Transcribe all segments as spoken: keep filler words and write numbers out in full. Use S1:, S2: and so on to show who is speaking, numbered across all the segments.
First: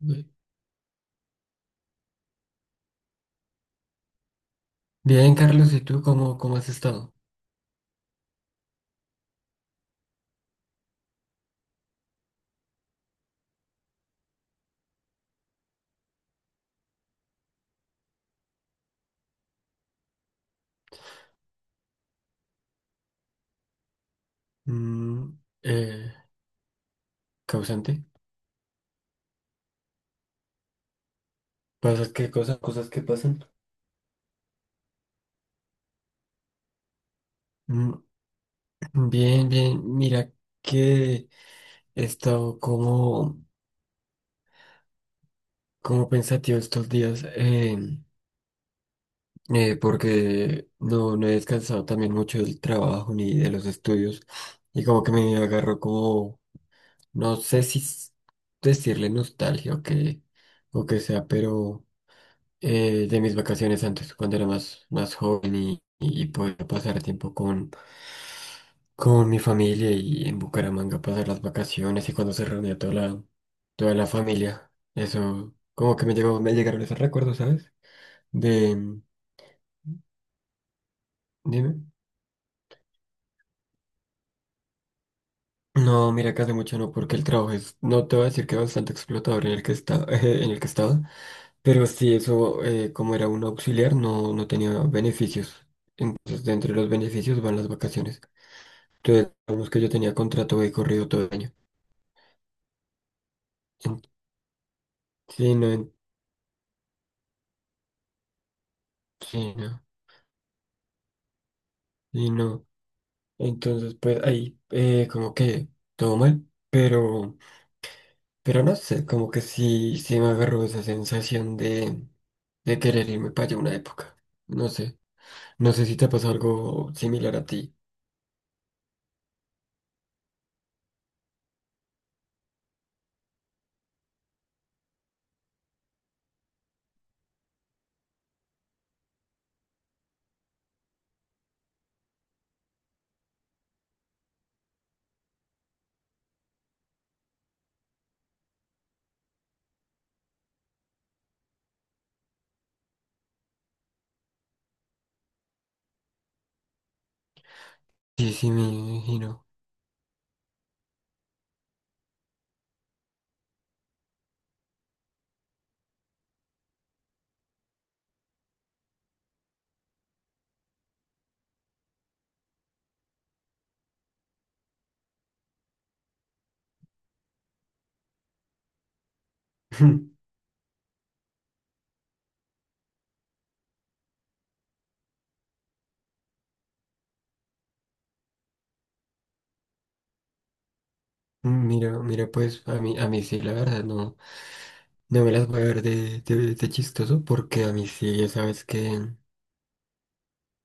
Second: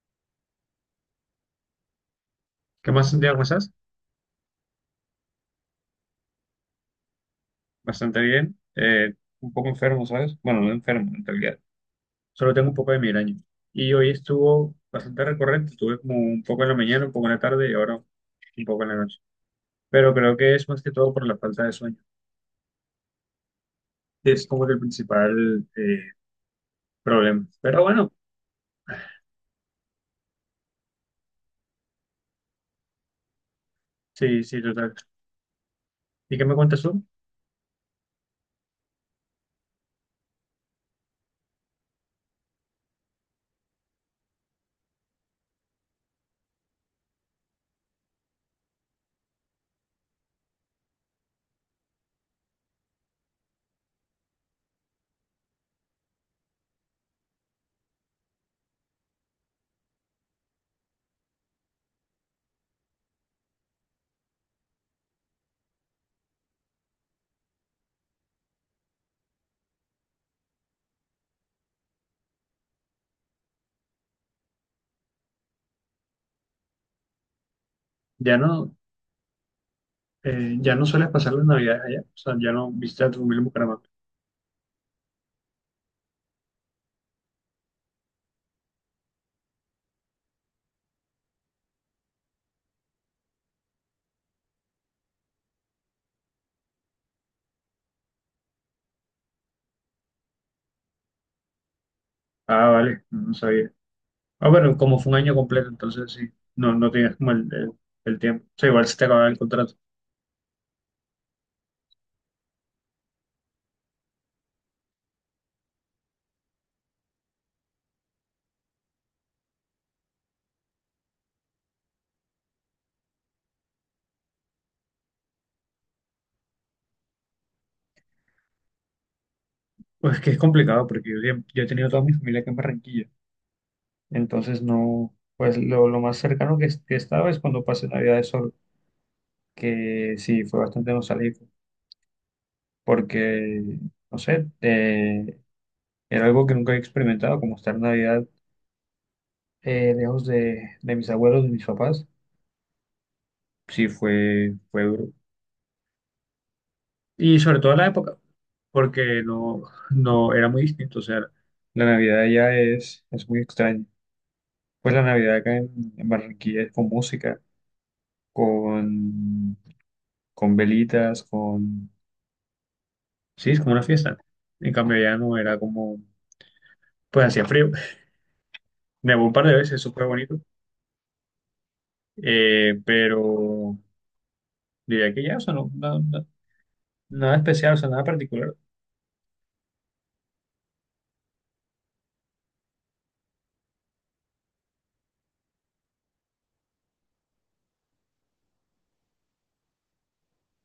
S1: Bien.
S2: ¿Qué más, Santiago? ¿Cómo estás?
S1: Bien, Carlos, ¿y tú cómo, cómo has estado?
S2: Bastante bien. Eh, un poco enfermo, ¿sabes? Bueno, no enfermo, en realidad. Solo tengo un poco de migraña. Y hoy estuvo bastante recurrente. Estuve como un poco en la mañana, un poco en la tarde y ahora un poco en la noche. Pero creo que es más que todo por la falta de sueño. Es como que el
S1: Mm,
S2: principal eh,
S1: eh,
S2: problema. Pero
S1: ¿causante?
S2: bueno,
S1: ¿Pasas qué cosas? ¿Cosas que pasan?
S2: sí, sí, total. ¿Y qué me cuentas tú?
S1: Mm, Bien, bien. Mira que he estado como, como pensativo estos días, eh, eh, porque no, no he descansado también mucho del trabajo ni de los estudios, y como que me agarró como, no sé si s- decirle nostalgia o que, o que sea, pero, eh, de mis vacaciones antes, cuando era más, más joven, y, y podía pasar tiempo con, con mi familia y en Bucaramanga pasar las vacaciones, y cuando se reunía toda la, toda la familia. Eso, como que me llegó, me llegaron esos recuerdos, ¿sabes?
S2: Ya no,
S1: De,
S2: eh, ya no sueles pasar las navidades
S1: dime.
S2: allá. O sea, ya no visitas a tu familia en Bucaramanga.
S1: No, mira que hace mucho no, porque el trabajo es, no te voy a decir que bastante explotador en el que está, en el que estaba, pero sí eso, eh, como era un auxiliar, no, no tenía beneficios. Entonces, dentro de los beneficios van las vacaciones. Entonces, digamos que yo tenía contrato de corrido todo el año.
S2: Ah, vale, no sabía.
S1: En-
S2: Ah, bueno, como fue un año
S1: sí, no.
S2: completo,
S1: En-
S2: entonces sí, no, no tienes como el, el- el tiempo. O sea, igual se te acaba el
S1: sí,
S2: contrato.
S1: no. Sí, no. Entonces, pues ahí, eh, como que todo mal, pero, pero, no sé, como que sí, sí me agarró esa sensación de, de querer irme para allá una época. No sé, no sé si te pasó algo similar a ti.
S2: Pues es que es complicado porque yo, siem- yo he tenido toda mi familia aquí en Barranquilla. Entonces no, pues lo, lo más cercano que, que estaba es cuando pasé Navidad solo, que sí, fue bastante nostálgico porque, no sé, eh, era algo que nunca había experimentado, como estar Navidad eh, lejos de, de mis abuelos, de mis papás. Sí, fue, fue duro. Y sobre todo en la época,
S1: Sí, sí, me
S2: porque
S1: imagino.
S2: no, no era muy distinto. O sea, la Navidad ya es, es muy extraña. Pues la Navidad acá en, en Barranquilla es con música, con, con velitas, con... Sí, es como una fiesta. En cambio allá no era como... Pues hacía frío. Nevó un par de veces, eso fue bonito. Eh, pero diría que ya, o sea, no, no- no- nada especial, o sea, nada particular.
S1: Mira, mira, pues a mí, a mí sí, la verdad, no, no me las voy a ver de, de, de chistoso porque a mí sí, ya sabes que.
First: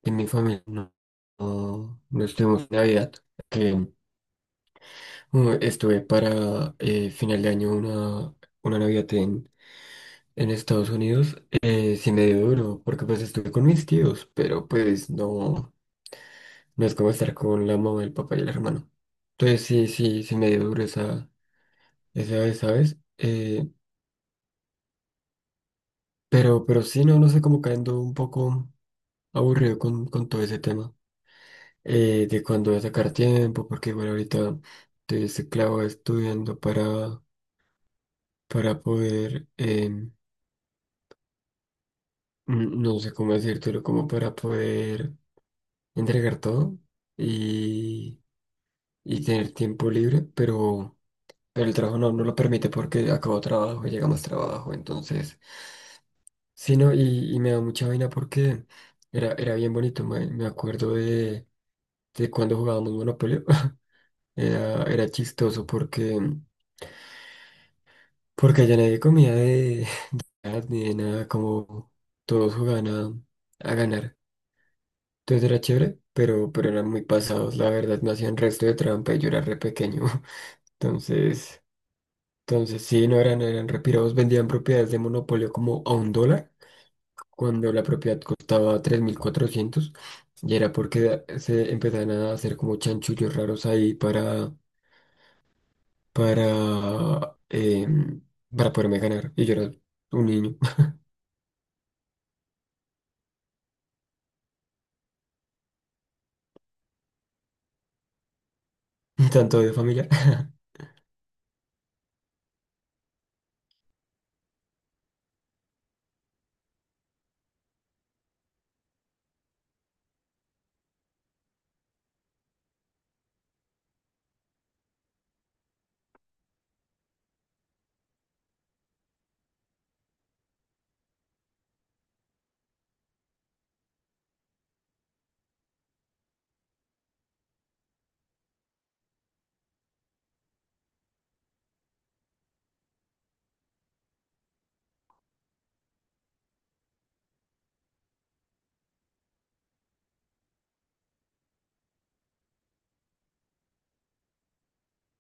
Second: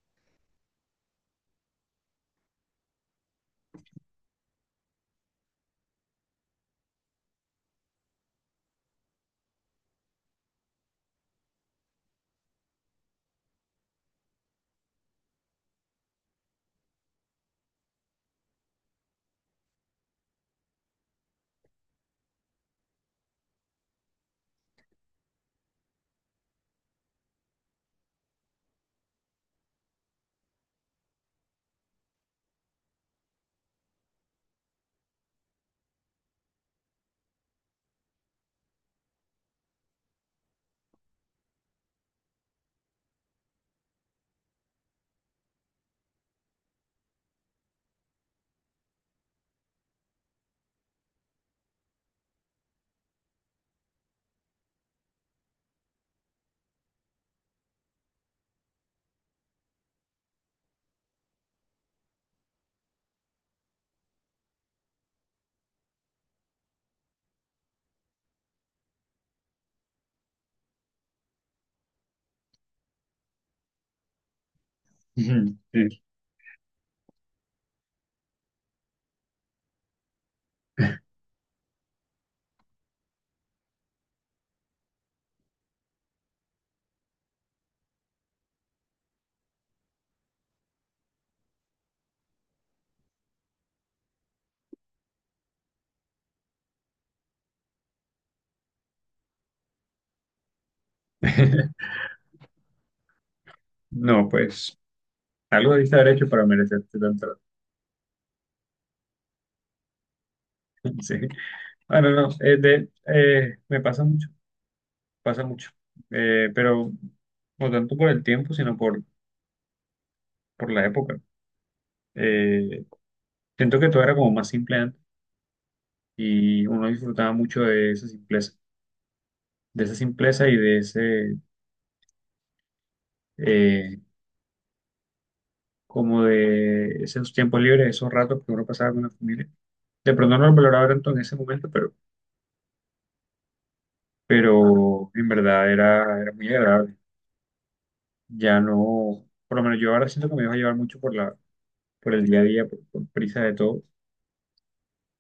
S1: En mi familia no, no, no estuvimos en Navidad. que, mm, Estuve para eh, final de año una, una Navidad en, en Estados Unidos. Eh, sí me dio duro porque pues estuve con mis tíos, pero pues no, no es como estar con la mamá, el papá y el hermano. Entonces sí, sí, sí me dio duro esa, esa vez, ¿sabes? Eh, pero, pero sí, no, no sé, como cayendo un poco aburrido con, con todo ese tema. eh, de cuándo voy a sacar tiempo, porque bueno, ahorita estoy este clavo estudiando para, para poder, em, n- no sé cómo decírtelo, como para poder entregar todo y, y tener tiempo libre, pero, pero, el trabajo no, no lo permite porque acabo trabajo y llega más trabajo, entonces, sí, no, y, y me da mucha vaina porque era, era bien bonito, me, me acuerdo de, de cuando jugábamos Monopoly. Era, era chistoso porque Porque allá nadie comía de ni de nada, como todos jugaban a, a ganar. Entonces
S2: Ujú,
S1: era chévere,
S2: sí.
S1: pero, pero eran muy pasados, la verdad, no hacían resto de trampa y yo era re pequeño. Entonces, entonces sí, no eran, no eran retirados, vendían propiedades de monopolio como a un dólar, cuando la propiedad costaba tres mil cuatrocientos y era porque se empezaban a hacer como chanchullos raros ahí para, para, em, para poderme ganar. Y yo era un niño.
S2: No, pues algo debiste haber hecho para merecerte tanto.
S1: tanto de familia
S2: Sí. Ah, no, no, eh, de- eh, me pasa mucho, pasa mucho. Eh, pero no tanto por el tiempo, sino por, por la época. Eh, Siento que todo era como más simple antes y uno disfrutaba mucho de esa simpleza, de esa simpleza y de ese, eh, como de esos tiempos libres, esos ratos que uno pasaba con la familia. De pronto no lo valoraba tanto en ese momento, pero, pero en verdad era, era muy agradable. Ya no, por lo menos yo ahora siento que me dejo llevar mucho por la por el día a día, por, por prisa de todo.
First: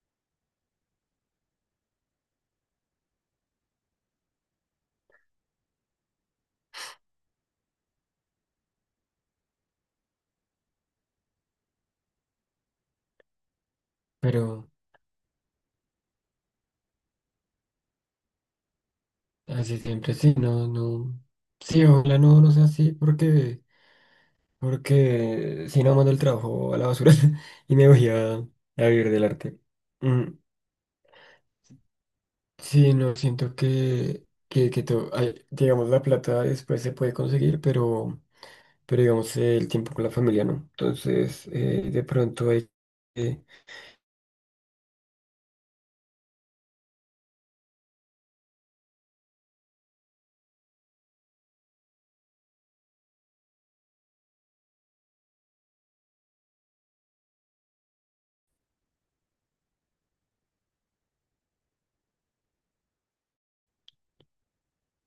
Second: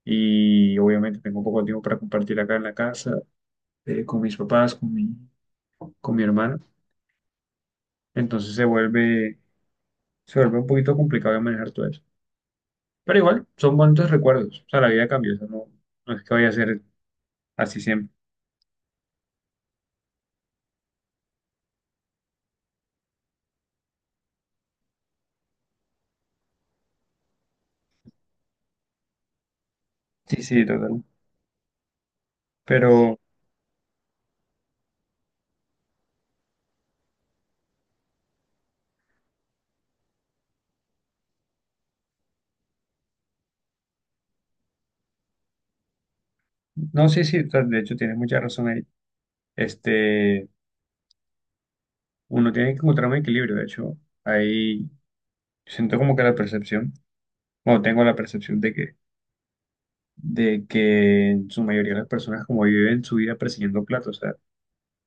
S2: Y obviamente tengo poco tiempo para compartir acá en la casa, eh, con mis papás, con mi, con mi hermana. Entonces se vuelve, se vuelve un poquito complicado de manejar todo eso. Pero igual, son bonitos recuerdos. O
S1: Pero
S2: sea, la vida cambia, o sea, no, no es que vaya a ser así siempre.
S1: así siempre sí, no, no. Sí, ojalá no, no sea así, porque, porque, si no mando el trabajo a la basura y me voy a, a vivir del arte. Mm,
S2: Sí, sí, total.
S1: sí, no,
S2: Pero,
S1: siento que, que, que to- ay, digamos, la plata después se puede conseguir, pero, pero digamos, eh, el tiempo con la familia no. Entonces, eh, de pronto hay que,
S2: no, sí, sí, total, de hecho tienes mucha razón ahí. Este, uno tiene que encontrar un equilibrio, de hecho, ahí siento como que la percepción, bueno, tengo la percepción de que de que en su mayoría las personas como viven su vida persiguiendo plata, o sea,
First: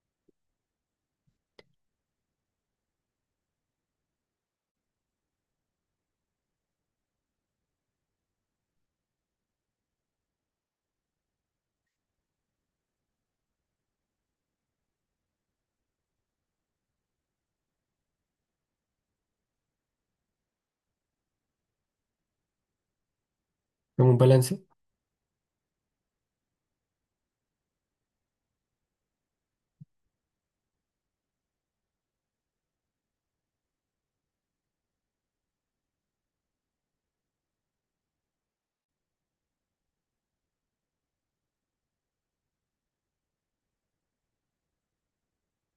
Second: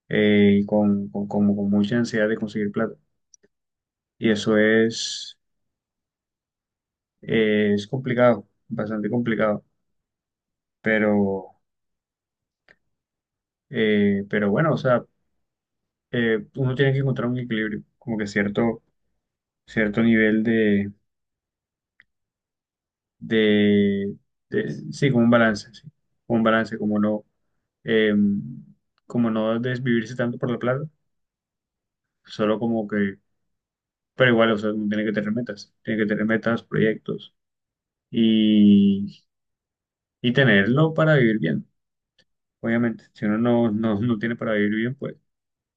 S2: eh, y con, con, como con mucha ansiedad de conseguir plata. Y eso es, eh, es complicado, bastante complicado, pero, eh, pero bueno, o sea, eh, uno tiene que encontrar un equilibrio, como que cierto, cierto nivel de,
S1: como
S2: de,
S1: un balance.
S2: de- sí, como un balance, sí, como un balance, como no, em, como no desvivirse tanto por la plata, solo como que pero igual, o sea, uno tiene que tener metas, tiene que tener metas, proyectos y, y tenerlo para vivir bien, obviamente. Si uno no, no, no tiene para vivir bien, pues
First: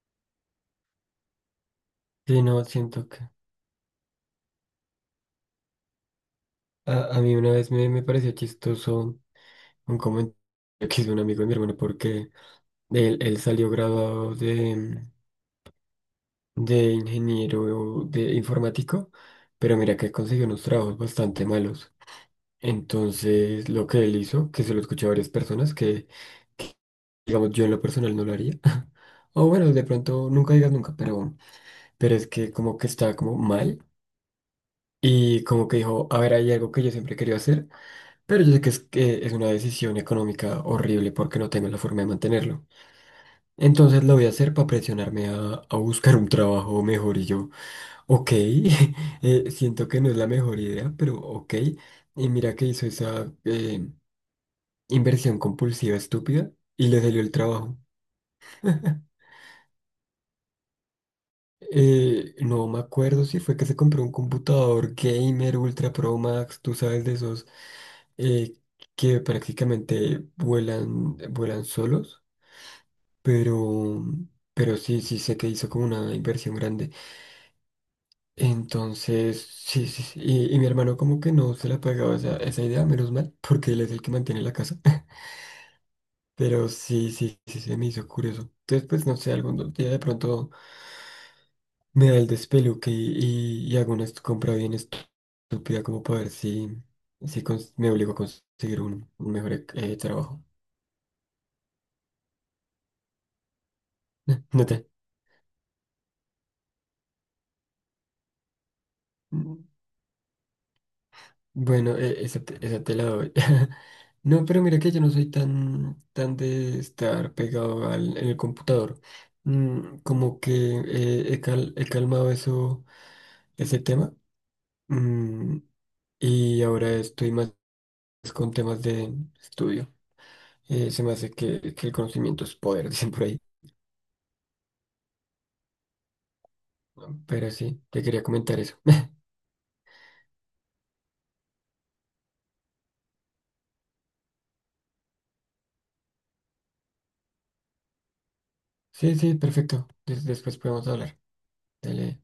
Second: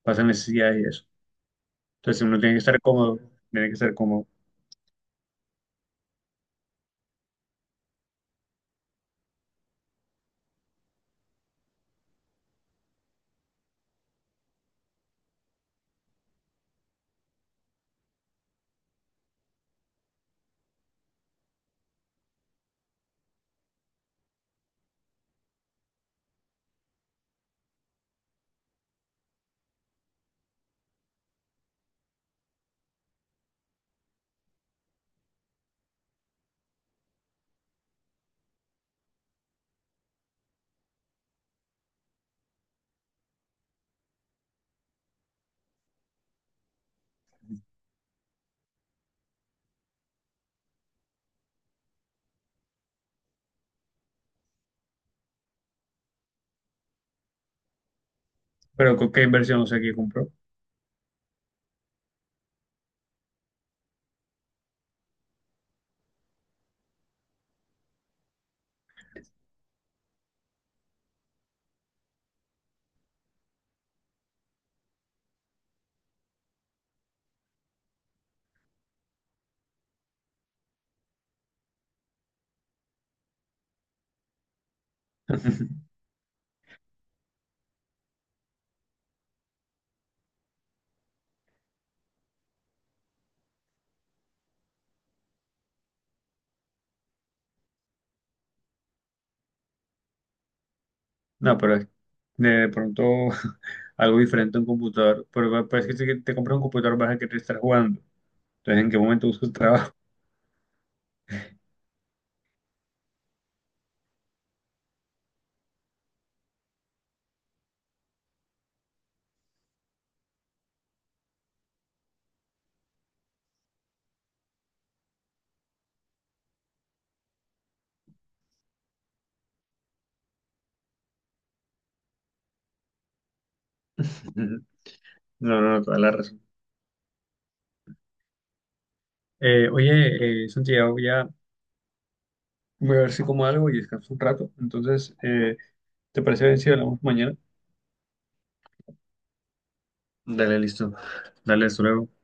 S2: pasa necesidades y eso. Entonces si uno
S1: Sí,
S2: tiene que
S1: no,
S2: estar
S1: siento
S2: cómodo,
S1: que
S2: tiene que estar cómodo.
S1: a, a mí una vez me, me pareció chistoso un comentario que hizo un amigo de mi hermano porque él, él salió graduado de, de ingeniero de informático, pero mira que consiguió unos trabajos bastante malos. Entonces, lo que él hizo, que se lo escuché a varias personas, que digamos yo en lo personal no lo haría. O bueno, de pronto nunca digas nunca, pero, bueno, pero es que como que está como mal. Y como que dijo, a ver, hay algo que yo siempre quería hacer, pero yo sé que es, que es una decisión económica horrible porque no tengo la forma de mantenerlo. Entonces lo voy a hacer para presionarme a, a buscar un trabajo mejor y yo, ok, eh, siento que no es la mejor idea, pero ok. Y mira que hizo esa eh, inversión compulsiva estúpida y le salió el trabajo.
S2: Pero ¿con qué inversión no sé qué compró?
S1: Eh, no me acuerdo si fue que se compró un computador gamer Ultra Pro Max, tú sabes de esos, eh, que prácticamente vuelan, vuelan solos, pero, pero, sí, sí sé que hizo como una inversión grande. Entonces, sí, sí, sí. Y, y mi hermano como que no se le ha pegado esa, esa idea, menos mal, porque él es el que mantiene la casa. Pero sí, sí, sí, se me hizo curioso. Entonces, pues no sé, algún día de pronto me da el despeluque y, y, y hago una est- compra bien estúpida como para ver si, si cons- me obligo a conseguir un, un mejor eh, trabajo.
S2: No, pero es- de, de pronto algo diferente a un
S1: No te.
S2: computador. Pero parece que si te compras un computador vas a querer estar jugando. Entonces, ¿en qué momento buscas trabajo?
S1: Bueno, e- esa te, esa te la doy. No, pero mira que yo no soy tan, tan de estar pegado al, en el computador. Mm, como que eh, he, cal- he calmado eso, ese tema. Mm, y ahora estoy más con temas de estudio. Eh, se me hace que, que el conocimiento es poder, dicen por ahí.
S2: No, no, no, toda la razón.
S1: Pero sí, te quería comentar eso.
S2: Eh, oye, eh, Santiago, ya voy a ver si como algo y descanso un rato. Entonces, eh, ¿te parece bien si hablamos mañana?
S1: Sí, sí, perfecto. Des- después
S2: Dale,
S1: podemos
S2: listo.
S1: hablar.
S2: Dale, hasta luego.
S1: Dale.